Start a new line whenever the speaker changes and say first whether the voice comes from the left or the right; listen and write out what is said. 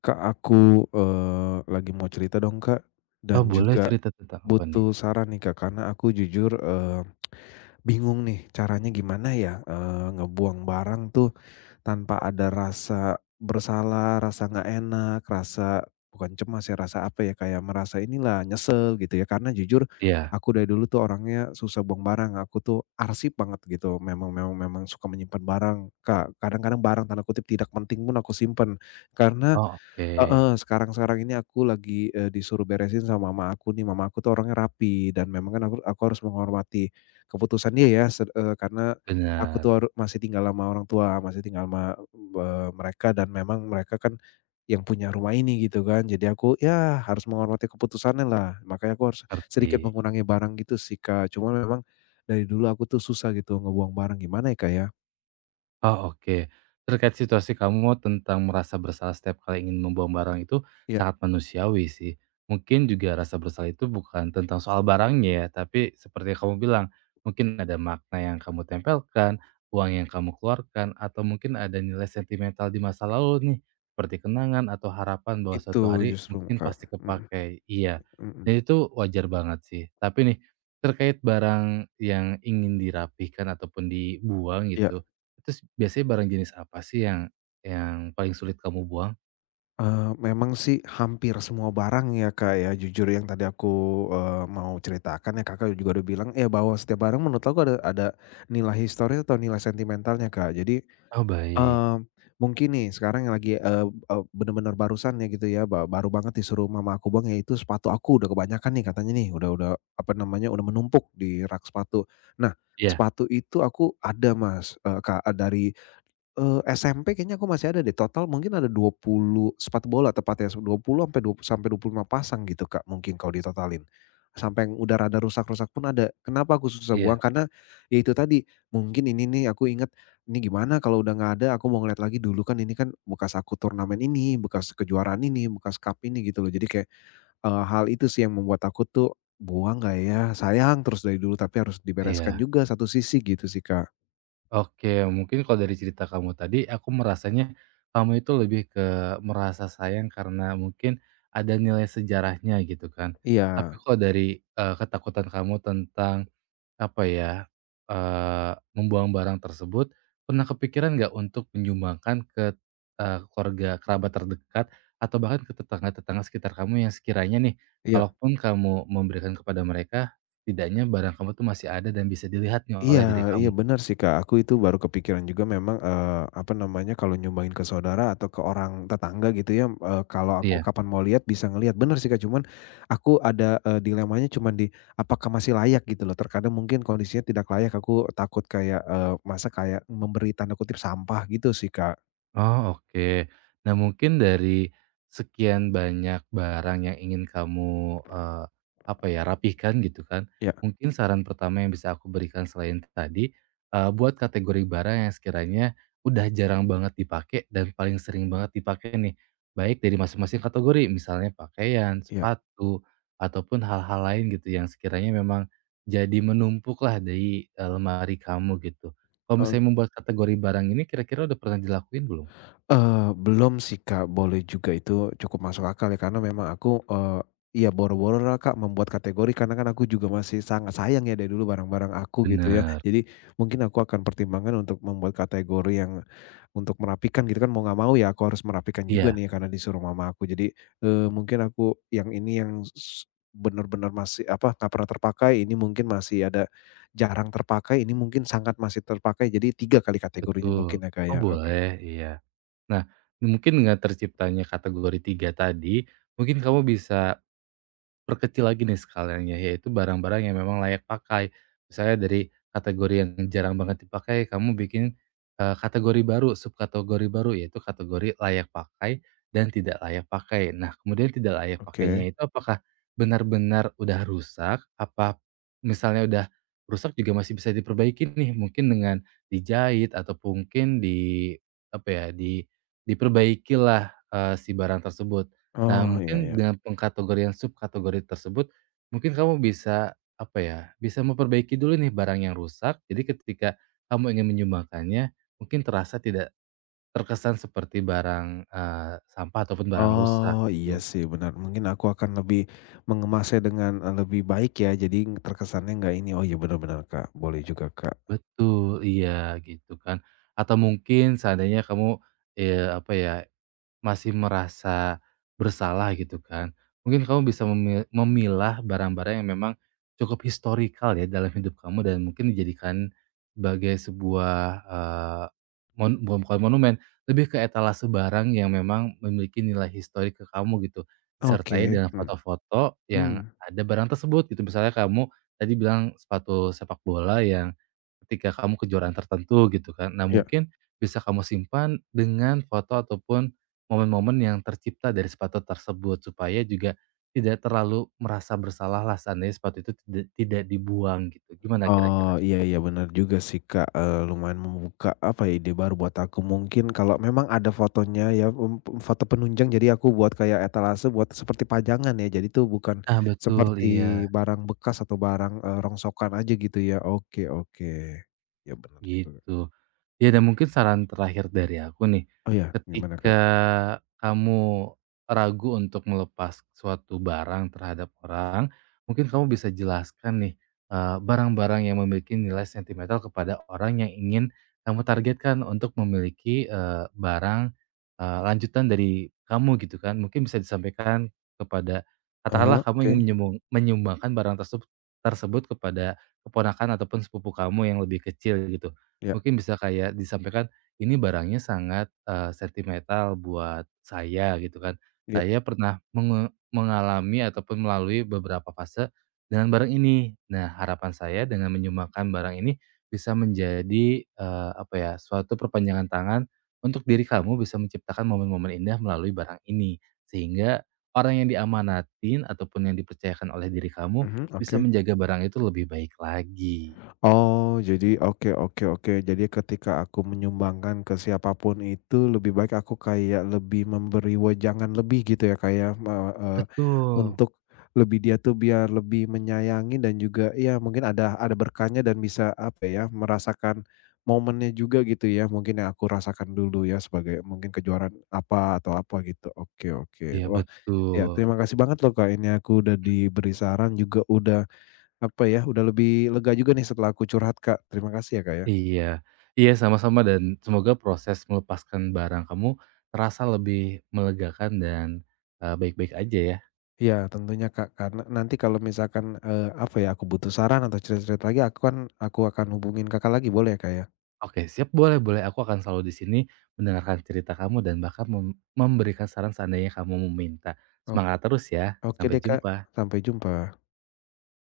left: Kak, aku, lagi mau cerita dong, Kak,
right: Oh
left: dan
right: boleh,
left: juga
right: cerita tentang apa nih?
left: butuh saran nih, Kak, karena aku jujur, bingung nih caranya gimana ya, ngebuang barang tuh tanpa ada rasa bersalah, rasa nggak enak, rasa bukan cemas ya, rasa apa ya, kayak merasa inilah, nyesel gitu ya. Karena jujur
right: Iya.
left: aku dari dulu tuh orangnya susah buang barang, aku tuh arsip banget gitu, memang memang memang suka menyimpan barang, Kak. Kadang-kadang barang tanda kutip "tidak penting" pun aku simpen, karena
right: Oh oke.
left: heeh, sekarang-sekarang ini aku lagi, disuruh beresin sama mama aku nih, mama aku tuh orangnya rapi dan memang kan aku harus menghormati keputusan dia ya karena aku tuh
right: Benar.
left: haru masih tinggal sama orang tua, masih tinggal sama, mereka dan memang mereka kan yang punya rumah ini gitu kan. Jadi aku ya harus menghormati keputusannya lah, makanya aku harus sedikit
right: Ngerti.
left: mengurangi barang gitu sih, Kak. Cuma memang dari dulu aku tuh susah gitu ngebuang barang, gimana ya, Kak, ya?
right: Oh, oke. Terkait situasi kamu tentang merasa bersalah setiap kali ingin membuang barang itu
left: Ya,
right: sangat manusiawi sih. Mungkin juga rasa bersalah itu bukan tentang soal barangnya ya, tapi seperti yang kamu bilang, mungkin ada makna yang kamu tempelkan, uang yang kamu keluarkan, atau mungkin ada nilai sentimental di masa lalu nih, seperti kenangan atau harapan bahwa
left: itu
right: suatu hari
left: justru,
right: mungkin
left: Kak.
right: pasti
left: Mhm,
right: kepakai. Iya,
left: mhm.
right: dan itu wajar banget sih. Tapi nih, terkait barang yang ingin dirapihkan ataupun dibuang
left: Iya.
right: gitu, terus biasanya barang jenis apa sih yang paling sulit kamu buang?
left: Memang sih hampir semua barang ya, Kak, ya. Jujur yang tadi aku, mau ceritakan ya, Kakak juga udah bilang ya, bahwa setiap barang menurut aku ada nilai historis atau nilai sentimentalnya, Kak. Jadi,
right: Oh baik,
left: eee, mungkin nih sekarang yang lagi, eee eee, bener-bener barusan ya gitu ya, baru banget disuruh mama aku buang, yaitu sepatu aku udah kebanyakan nih katanya nih, udah apa namanya, udah menumpuk di rak sepatu. Nah,
right: iya
left: sepatu itu aku ada Kak, dari SMP kayaknya aku masih ada deh, total mungkin ada 20 sepatu bola tepatnya, 20 sampai 25 pasang gitu, Kak, mungkin kalau ditotalin. Sampai yang udah rada rusak-rusak pun ada. Kenapa aku susah buang,
right: iya
left: karena ya itu tadi, mungkin ini nih aku inget, ini gimana kalau udah nggak ada aku mau ngeliat lagi dulu kan ini kan bekas aku turnamen ini, bekas kejuaraan ini, bekas cup ini gitu loh. Jadi kayak, hal itu sih yang membuat aku tuh, "Buang nggak ya? Sayang terus dari dulu, tapi harus dibereskan
right: iya.
left: juga satu sisi," gitu sih, Kak.
right: Oke, mungkin kalau dari cerita kamu tadi, aku merasanya kamu itu lebih ke merasa sayang karena mungkin ada nilai sejarahnya gitu kan. Tapi
left: Iya.
right: kalau dari, ketakutan kamu tentang apa ya, membuang barang tersebut, pernah kepikiran nggak untuk menyumbangkan ke, keluarga kerabat terdekat atau bahkan ke tetangga-tetangga sekitar kamu yang sekiranya nih,
left: Iya.
right: kalaupun kamu memberikan kepada mereka, setidaknya barang kamu tuh masih ada dan bisa dilihatnya
left: Iya,
right: oleh diri
left: iya,
right: kamu?
left: benar sih, Kak, aku itu baru kepikiran juga memang, apa namanya, kalau nyumbangin ke saudara atau ke orang tetangga gitu ya, kalau aku
right: Iya.
left: kapan mau lihat bisa ngelihat. Bener sih, Kak, cuman aku ada, dilemanya cuman di apakah masih layak gitu loh, terkadang mungkin kondisinya tidak layak, aku takut kayak, masa kayak memberi tanda kutip "sampah" gitu sih, Kak.
right: Oh, oke. Nah, mungkin dari sekian banyak barang yang ingin kamu, apa ya, rapihkan gitu kan,
left: Ya,
right: mungkin saran pertama yang bisa aku berikan selain tadi, buat kategori barang yang sekiranya udah jarang banget dipakai dan paling sering banget dipakai nih, baik dari masing-masing kategori, misalnya pakaian,
left: ya.
right: sepatu, ataupun hal-hal lain gitu yang sekiranya memang jadi menumpuklah di, lemari kamu gitu. Kalau misalnya membuat kategori barang ini kira-kira udah pernah dilakuin belum?
left: Belum sih, Kak, boleh juga itu cukup masuk akal ya karena memang aku, ya boro-boro lah, Kak, membuat kategori karena kan aku juga masih sangat sayang ya dari dulu barang-barang aku gitu ya.
right: Bener,
left: Jadi mungkin aku akan pertimbangkan untuk membuat kategori yang untuk merapikan gitu kan mau nggak mau ya aku harus merapikan juga
right: iya,
left: nih karena disuruh mama aku. Jadi, mungkin aku yang ini yang benar-benar masih apa, nggak pernah terpakai, ini mungkin masih ada jarang terpakai, ini mungkin sangat masih terpakai. Jadi 3 kali kategorinya
right: betul.
left: mungkin ya, Kak,
right: Oh
left: ya. Oke.
right: boleh, iya. Nah, mungkin dengan terciptanya kategori 3 tadi, mungkin kamu bisa perkecil lagi nih skalanya, yaitu barang-barang yang memang layak pakai. Misalnya dari kategori yang jarang banget dipakai, kamu bikin, kategori baru, subkategori baru, yaitu kategori layak pakai dan tidak layak pakai. Nah, kemudian tidak layak pakainya
left: Oke.
right: itu apakah benar-benar udah rusak, apa misalnya udah rusak juga masih bisa diperbaiki nih, mungkin dengan dijahit atau mungkin di, apa ya, diperbaikilah, si barang tersebut. Nah,
left: Oh, iya,
right: mungkin
left: iya.
right: dengan pengkategorian subkategori tersebut, mungkin kamu bisa, apa ya, bisa memperbaiki dulu nih barang yang rusak. Jadi ketika kamu ingin menyumbangkannya, mungkin terasa tidak terkesan seperti barang, sampah ataupun barang rusak
left: Oh, iya
right: gitu.
left: sih benar. Mungkin aku akan lebih mengemasnya dengan, lebih baik ya, jadi terkesannya nggak ini. Oh iya, benar benar, Kak, boleh juga, Kak.
right: Betul, iya gitu kan. Atau mungkin seandainya kamu, apa ya, masih merasa bersalah gitu kan. Mungkin kamu bisa memilah barang-barang yang memang cukup historikal ya dalam hidup kamu dan mungkin dijadikan sebagai sebuah, eee, bukan bukan monumen, lebih ke etalase barang yang memang memiliki nilai historik ke kamu gitu, disertai
left: Oke.
right: dengan
left: Hmm,
right: foto-foto yang
left: mmm,
right: ada barang tersebut gitu. Misalnya kamu tadi bilang sepatu sepak bola yang ketika kamu kejuaraan tertentu gitu kan. Nah
left: iya.
right: mungkin bisa kamu simpan dengan foto ataupun momen-momen yang tercipta dari sepatu tersebut, supaya juga tidak terlalu merasa bersalah lah seandainya sepatu itu tidak tidak dibuang gitu, gimana kira-kira?
left: Oh, iya, iya, benar juga sih, Kak, lumayan membuka apa ya, ide baru buat aku. Mungkin kalau memang ada fotonya ya, mmm, p foto penunjang jadi aku buat kayak etalase buat seperti pajangan ya, jadi tuh bukan
right: Ah, betul,
left: seperti
right: iya.
left: barang bekas atau barang, rongsokan aja gitu ya. Oke, oke. Ya, benar juga.
right: Gitu. Ya dan mungkin saran terakhir dari aku nih,
left: Oh ya, gimana,
right: ketika
left: Kak?
right: kamu ragu untuk melepas suatu barang terhadap orang, mungkin kamu bisa jelaskan nih, barang-barang yang memiliki nilai sentimental kepada orang yang ingin kamu targetkan untuk memiliki, barang, lanjutan dari kamu gitu kan. Mungkin bisa disampaikan kepada katakanlah
left: Ah,
right: kamu ingin
left: oke,
right: menyumbangkan barang tersebut tersebut kepada keponakan ataupun sepupu kamu yang lebih kecil gitu.
left: ya,
right: Mungkin bisa kayak disampaikan, "Ini barangnya sangat, sentimental buat saya," gitu kan.
left: ya,
right: "Saya pernah mengalami ataupun melalui beberapa fase dengan barang ini. Nah, harapan saya dengan menyumbangkan barang ini bisa menjadi, apa ya, suatu perpanjangan tangan untuk diri kamu bisa menciptakan momen-momen indah melalui barang ini. Sehingga orang yang diamanatin ataupun yang dipercayakan oleh diri kamu
left: mhm,
right: bisa
left: oke.
right: menjaga barang itu lebih baik lagi."
left: Oh, jadi oke, oke, oke, jadi ketika aku menyumbangkan ke siapapun itu lebih baik aku kayak lebih memberi wejangan lebih gitu ya, kayak
right: Betul.
left: untuk lebih dia tuh biar lebih menyayangi dan juga ya mungkin ada berkahnya dan bisa apa ya, merasakan momennya juga gitu ya, mungkin yang aku rasakan dulu ya sebagai mungkin kejuaraan apa atau apa gitu. Oke, oke,
right: Iya
left: wah, ya,
right: betul,
left: terima kasih banget loh, Kak, ini aku udah diberi saran juga udah, apa ya, udah lebih lega juga nih setelah aku curhat, Kak. Terima kasih ya, Kak, ya.
right: iya iya sama-sama dan semoga proses melepaskan barang kamu terasa lebih melegakan dan, baik-baik aja ya.
left: Iya, tentunya, Kak, karena nanti kalau misalkan, apa ya, aku butuh saran atau cerita-cerita lagi aku akan hubungin Kakak lagi boleh ya, Kak, ya?
right: Oke siap, boleh boleh, aku akan selalu di sini mendengarkan cerita kamu dan bahkan memberikan saran seandainya kamu meminta.
left: O
right: Semangat terus ya,
left: oke
right: sampai
left: deh, Kak,
right: jumpa.
left: sampai jumpa.